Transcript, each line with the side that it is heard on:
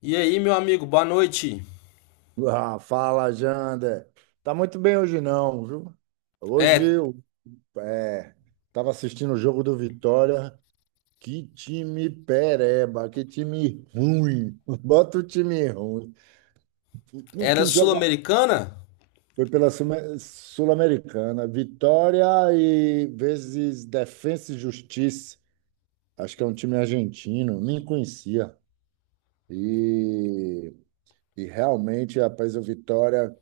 left: E aí, meu amigo, boa noite.
right: Ah, fala, Jander. Tá muito bem hoje não, viu? Hoje
left: É,
right: eu é, tava assistindo o jogo do Vitória. Que time pereba, que time ruim. Bota o time ruim. Não
left: era
right: tem jogador.
left: sul-americana?
right: Foi pela Sul-Americana. Vitória e vezes Defensa e Justiça. Acho que é um time argentino, nem conhecia. E, e realmente, rapaz, o Vitória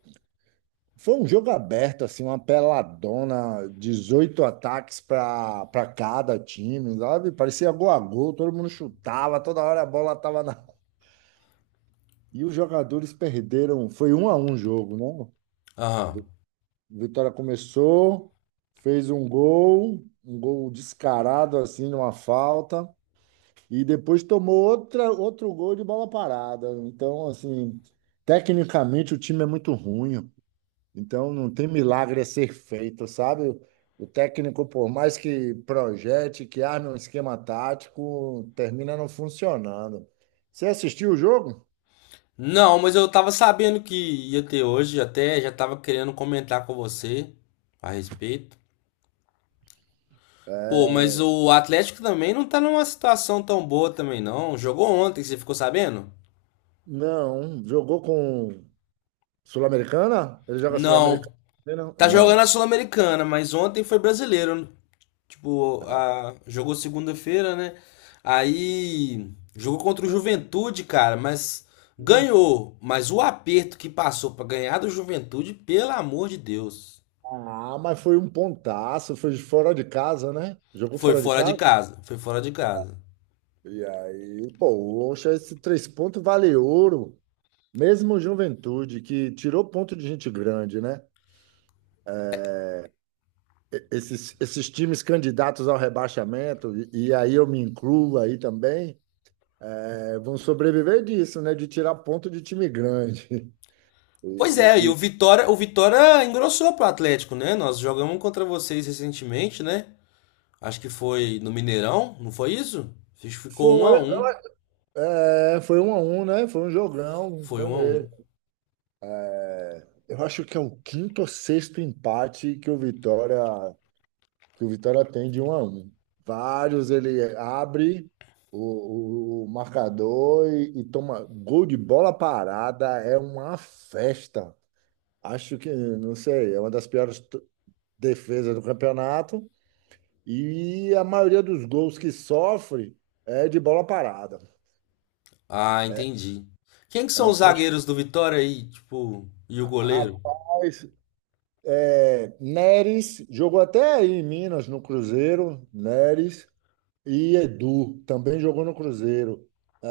right: foi um jogo aberto, assim, uma peladona, 18 ataques para cada time, sabe? Parecia gol a gol, todo mundo chutava, toda hora a bola tava na. E os jogadores perderam, foi 1-1 o jogo, né?
left: Aham.
right: Vi- Vitória começou, fez um gol descarado, assim, numa falta, e depois tomou outra, outro gol de bola parada. Então, assim, tecnicamente o time é muito ruim. Então, não tem milagre a ser feito, sabe? O técnico, por mais que projete, que arme um esquema tático, termina não funcionando. Você assistiu o jogo?
left: Não, mas eu tava sabendo que ia ter hoje, até já tava querendo comentar com você a respeito. Pô, mas o Atlético também não tá numa situação tão boa também não. Jogou ontem, você ficou sabendo?
right: Não. Jogou com Sul-Americana? Ele joga
left: Não.
right: Sul-Americana? Não.
left: Tá jogando a
right: Não.
left: Sul-Americana, mas ontem foi brasileiro. Tipo,
right: Ah,
left: a, jogou segunda-feira, né? Aí jogou contra o Juventude, cara, mas ganhou. Mas o aperto que passou pra ganhar do Juventude, pelo amor de Deus.
right: Ah, mas foi um pontaço, foi fora de casa, né? Jogou
left: Foi
right: fora de
left: fora de
right: casa?
left: casa, foi fora de casa.
right: E aí, poxa, esse 3 pontos vale ouro. Mesmo Juventude, que tirou ponto de gente grande, né? Esses times candidatos ao rebaixamento, e aí eu me incluo aí também, vão sobreviver disso, né? De tirar ponto de time grande.
left: Pois é, e
right: E, e- e
left: O Vitória engrossou pro Atlético, né? Nós jogamos um contra vocês recentemente, né? Acho que foi no Mineirão, não foi isso? Acho que ficou um
right: foi,
left: a um.
right: é, foi 1-1, né? Foi um jogão,
left: Foi
right: foi
left: um a um.
right: mesmo. Eu acho que é o quinto ou sexto empate que o Vitória tem de 1-1. Vários ele abre o marcador e toma gol de bola parada, é uma festa. Acho que, não sei, é uma das piores defesas do campeonato e a maioria dos gols que sofre é de bola parada.
left: Ah, entendi. Quem que
right: É
left: são
right: um
left: os
right: fecho.
left: zagueiros do Vitória aí, tipo, e o goleiro?
right: Rapaz, Neres jogou até aí em Minas, no Cruzeiro, Neres e Edu também jogou no Cruzeiro.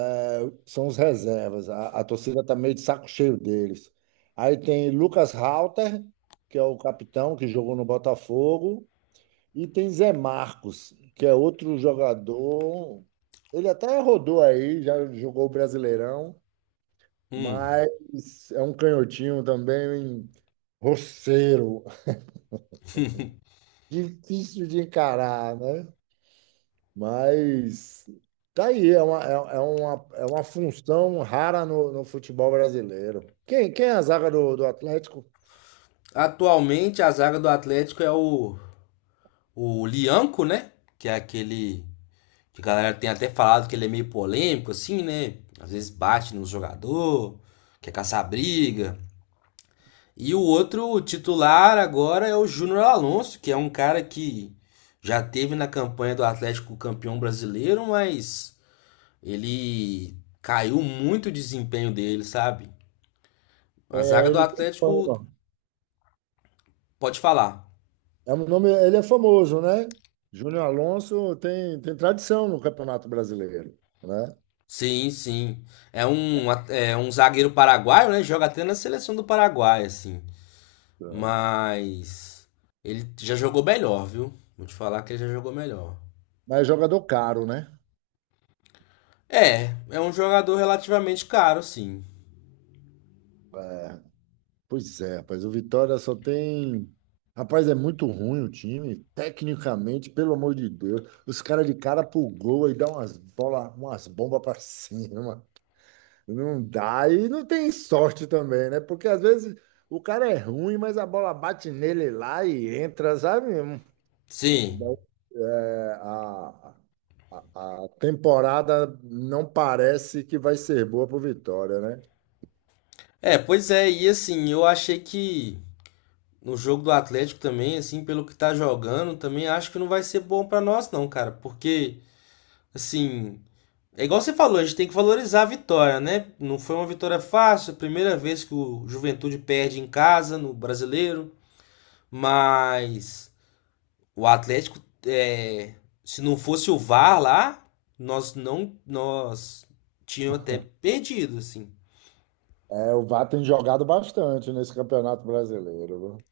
right: É, são os reservas. A torcida tá meio de saco cheio deles. Aí tem Lucas Halter, que é o capitão que jogou no Botafogo. E tem Zé Marcos, que é outro jogador. Ele até rodou aí, já jogou o Brasileirão,
left: Hum.
right: mas é um canhotinho também, um roceiro, difícil de encarar, né? Mas tá aí, é uma função rara no futebol brasileiro. Quem é a zaga do Atlético?
left: Atualmente a zaga do Atlético é o Lianco, né? Que é aquele que a galera tem até falado que ele é meio polêmico, assim, né? Às vezes bate no jogador, quer caçar briga. E o outro titular agora é o Júnior Alonso, que é um cara que já teve na campanha do Atlético campeão brasileiro, mas ele caiu muito o desempenho dele, sabe? A zaga
right: É,
left: do
right: ele tem
left: Atlético,
right: fama.
left: pode falar.
right: É um nome, ele é famoso, né? Júnior Alonso tem tradição no Campeonato Brasileiro, né?
left: Sim, sim. É um, é um zagueiro paraguaio, né? Joga até na seleção do Paraguai, assim. Mas ele já jogou melhor, viu? Vou te falar que ele já jogou melhor.
right: Mas é jogador caro, né?
left: É, é um jogador relativamente caro, sim.
right: É, pois é, rapaz, o Vitória só tem. Rapaz, é muito ruim o time, tecnicamente, pelo amor de Deus. Os caras de cara pro gol e dá umas bola, umas bombas pra cima. Não dá. E não tem sorte também, né? Porque às vezes o cara é ruim, mas a bola bate nele lá e entra, sabe?
left: Sim.
right: É, A a temporada não parece que vai ser boa para o Vitória, né?
left: É, pois é, e assim, eu achei que no jogo do Atlético também, assim, pelo que tá jogando, também acho que não vai ser bom pra nós não, cara, porque assim, é igual você falou, a gente tem que valorizar a vitória, né? Não foi uma vitória fácil, primeira vez que o Juventude perde em casa, no brasileiro, mas o Atlético, é, se não fosse o VAR lá, nós não. Nós tínhamos até perdido, assim.
right: É, o Vá tem jogado bastante nesse Campeonato Brasileiro, viu?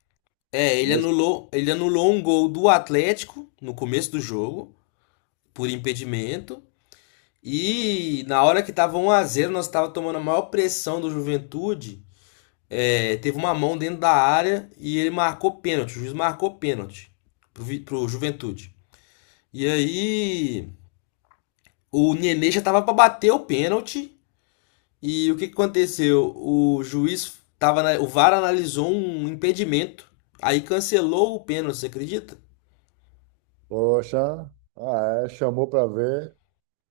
left: É,
right: Nesse...
left: ele anulou um gol do Atlético no começo do jogo, por impedimento. E na hora que tava um a zero nós tava tomando a maior pressão do Juventude. É, teve uma mão dentro da área e ele marcou pênalti. O juiz marcou pênalti pro Juventude. E aí o Nenê já tava pra bater o pênalti. E o que, que aconteceu? O juiz tava o VAR analisou um impedimento. Aí cancelou o pênalti, você acredita?
right: Poxa, ah, é, chamou para ver.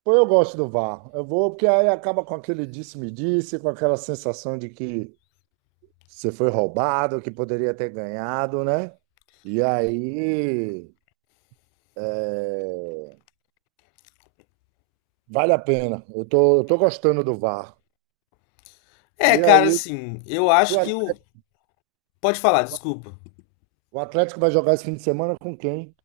right: Pô, eu gosto do VAR. Eu vou, porque aí acaba com aquele disse-me-disse, com aquela sensação de que você foi roubado, que poderia ter ganhado, né? E aí, é, vale a pena. Eu tô gostando do VAR.
left: É,
right: E
left: cara,
right: aí,
left: assim, eu acho que o. Pode falar, desculpa.
right: o Atlético vai jogar esse fim de semana com quem?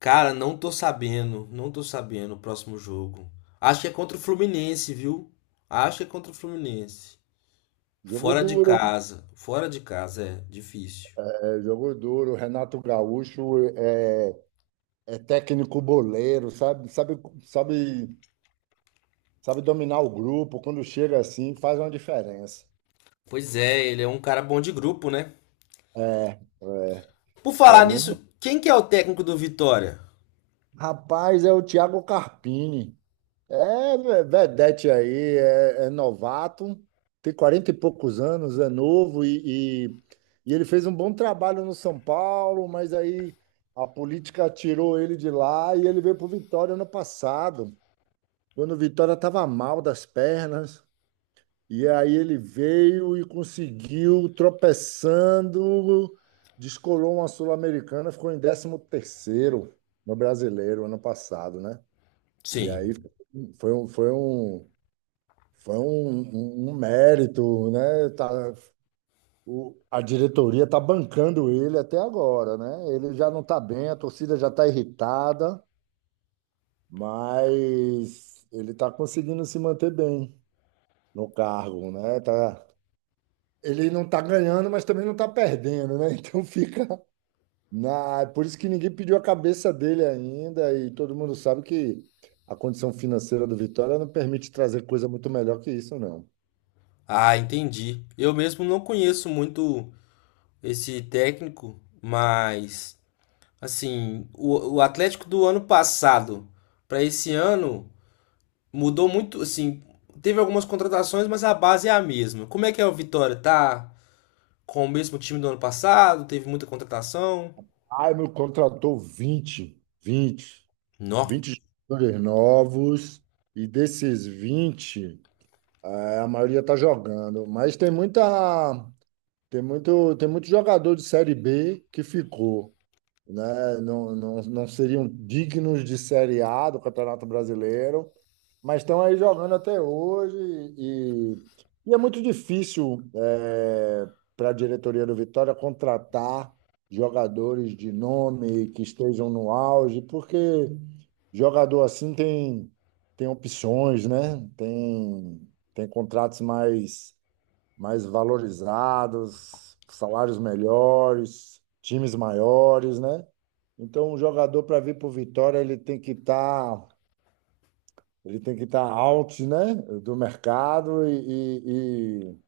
left: Cara, não tô sabendo. Não tô sabendo o próximo jogo. Acho que é contra o Fluminense, viu? Acho que é contra o Fluminense.
right: Jogo
left: Fora de
right: duro,
left: casa. Fora de casa é difícil.
right: é, jogo duro. Renato Gaúcho é técnico boleiro, sabe, sabe dominar o grupo. Quando chega assim, faz uma diferença.
left: Pois é, ele é um cara bom de grupo, né?
right: É, é.
left: Por
right: Para
left: falar
right: mim,
left: nisso, quem que é o técnico do Vitória?
right: rapaz, é o Thiago Carpini. É vedete aí, é novato, tem 40 e poucos anos, é novo e ele fez um bom trabalho no São Paulo, mas aí a política tirou ele de lá e ele veio para o Vitória ano passado, quando o Vitória estava mal das pernas. E aí ele veio e conseguiu, tropeçando, descolou uma Sul-Americana, ficou em décimo terceiro no Brasileiro ano passado, né? E
left: Sim.
right: aí foi um, foi um foi um mérito, né? Tá, o- a diretoria está bancando ele até agora, né? Ele já não está bem, a torcida já está irritada, mas ele está conseguindo se manter bem no cargo, né? Tá, ele não está ganhando, mas também não está perdendo, né? Então fica na... Por isso que ninguém pediu a cabeça dele ainda, e todo mundo sabe que a condição financeira do Vitória não permite trazer coisa muito melhor que isso, não.
left: Ah, entendi. Eu mesmo não conheço muito esse técnico, mas assim, o Atlético do ano passado para esse ano mudou muito, assim, teve algumas contratações, mas a base é a mesma. Como é que é o Vitória? Tá com o mesmo time do ano passado? Teve muita contratação?
right: Ah, meu contratou vinte, vinte,
left: Não.
right: vinte jogadores novos, e desses 20 a maioria está jogando. Mas tem muito jogador de Série B que ficou, né? Não, não, não seriam dignos de Série A do Campeonato Brasileiro, mas estão aí jogando até hoje e, e é muito difícil para a diretoria do Vitória contratar jogadores de nome que estejam no auge, porque jogador assim tem opções, né? Tem, tem contratos mais valorizados, salários melhores, times maiores, né? Então, um jogador para vir para o Vitória, ele tem que estar out, né, do mercado e, e,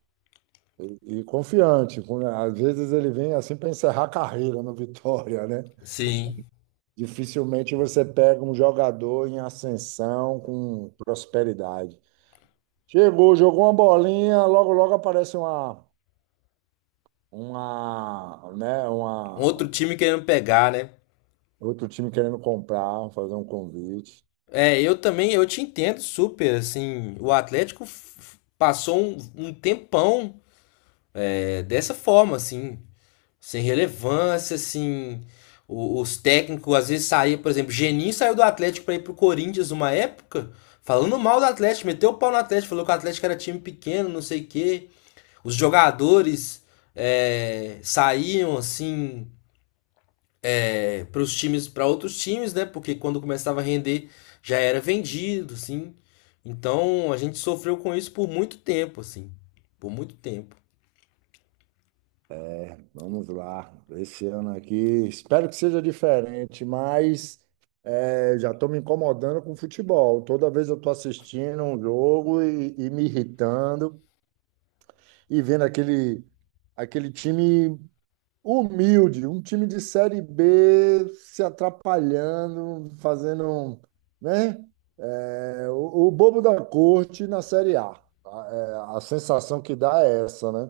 right: e- e confiante. Às vezes ele vem assim para encerrar a carreira no Vitória, né?
left: Sim.
right: Dificilmente você pega um jogador em ascensão com prosperidade. Chegou, jogou uma bolinha, logo logo aparece uma, né,
left: Um
right: uma
left: outro time querendo pegar, né?
right: outro time querendo comprar, fazer um convite.
left: É, eu também, eu te entendo super, assim, o Atlético passou um, um tempão é, dessa forma, assim, sem relevância, assim, os técnicos às vezes saíam, por exemplo, Geninho saiu do Atlético para ir pro Corinthians uma época, falando mal do Atlético, meteu o pau no Atlético, falou que o Atlético era time pequeno, não sei o quê, os jogadores é, saíam, assim, para os times, para outros times, né? Porque quando começava a render já era vendido, assim. Então a gente sofreu com isso por muito tempo, assim, por muito tempo.
right: É, vamos lá. Esse ano aqui, espero que seja diferente, mas já estou me incomodando com o futebol. Toda vez eu estou assistindo um jogo e me irritando e vendo aquele time. Humilde, um time de Série B se atrapalhando, fazendo, um, né? É, o bobo da corte na Série A. A, a sensação que dá é essa, né?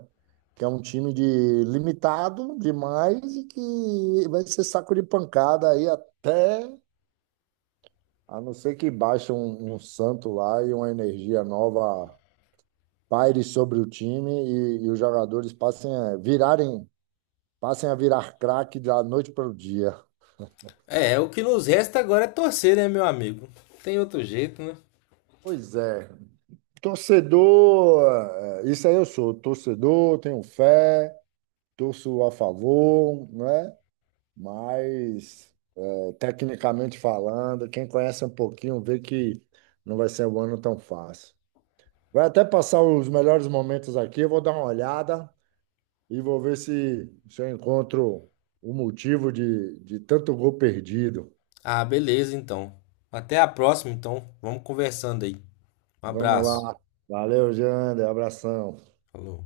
right: Que é um time de limitado demais e que vai ser saco de pancada aí até, a não ser que baixe um santo lá e uma energia nova paire sobre o time e os jogadores passem a virar craque da noite para o dia.
left: É, é o que nos resta agora é torcer, né, meu amigo? Tem outro jeito, né?
right: Pois é. Torcedor, isso aí eu sou. Torcedor, tenho fé, torço a favor, né? Mas, tecnicamente falando, quem conhece um pouquinho vê que não vai ser um ano tão fácil. Vai até passar os melhores momentos aqui, eu vou dar uma olhada e vou ver se eu encontro o motivo de tanto gol perdido.
left: Ah, beleza, então. Até a próxima, então. Vamos conversando aí. Um
right: Vamos
left: abraço.
right: lá. Valeu, Jander. Abração.
left: Falou.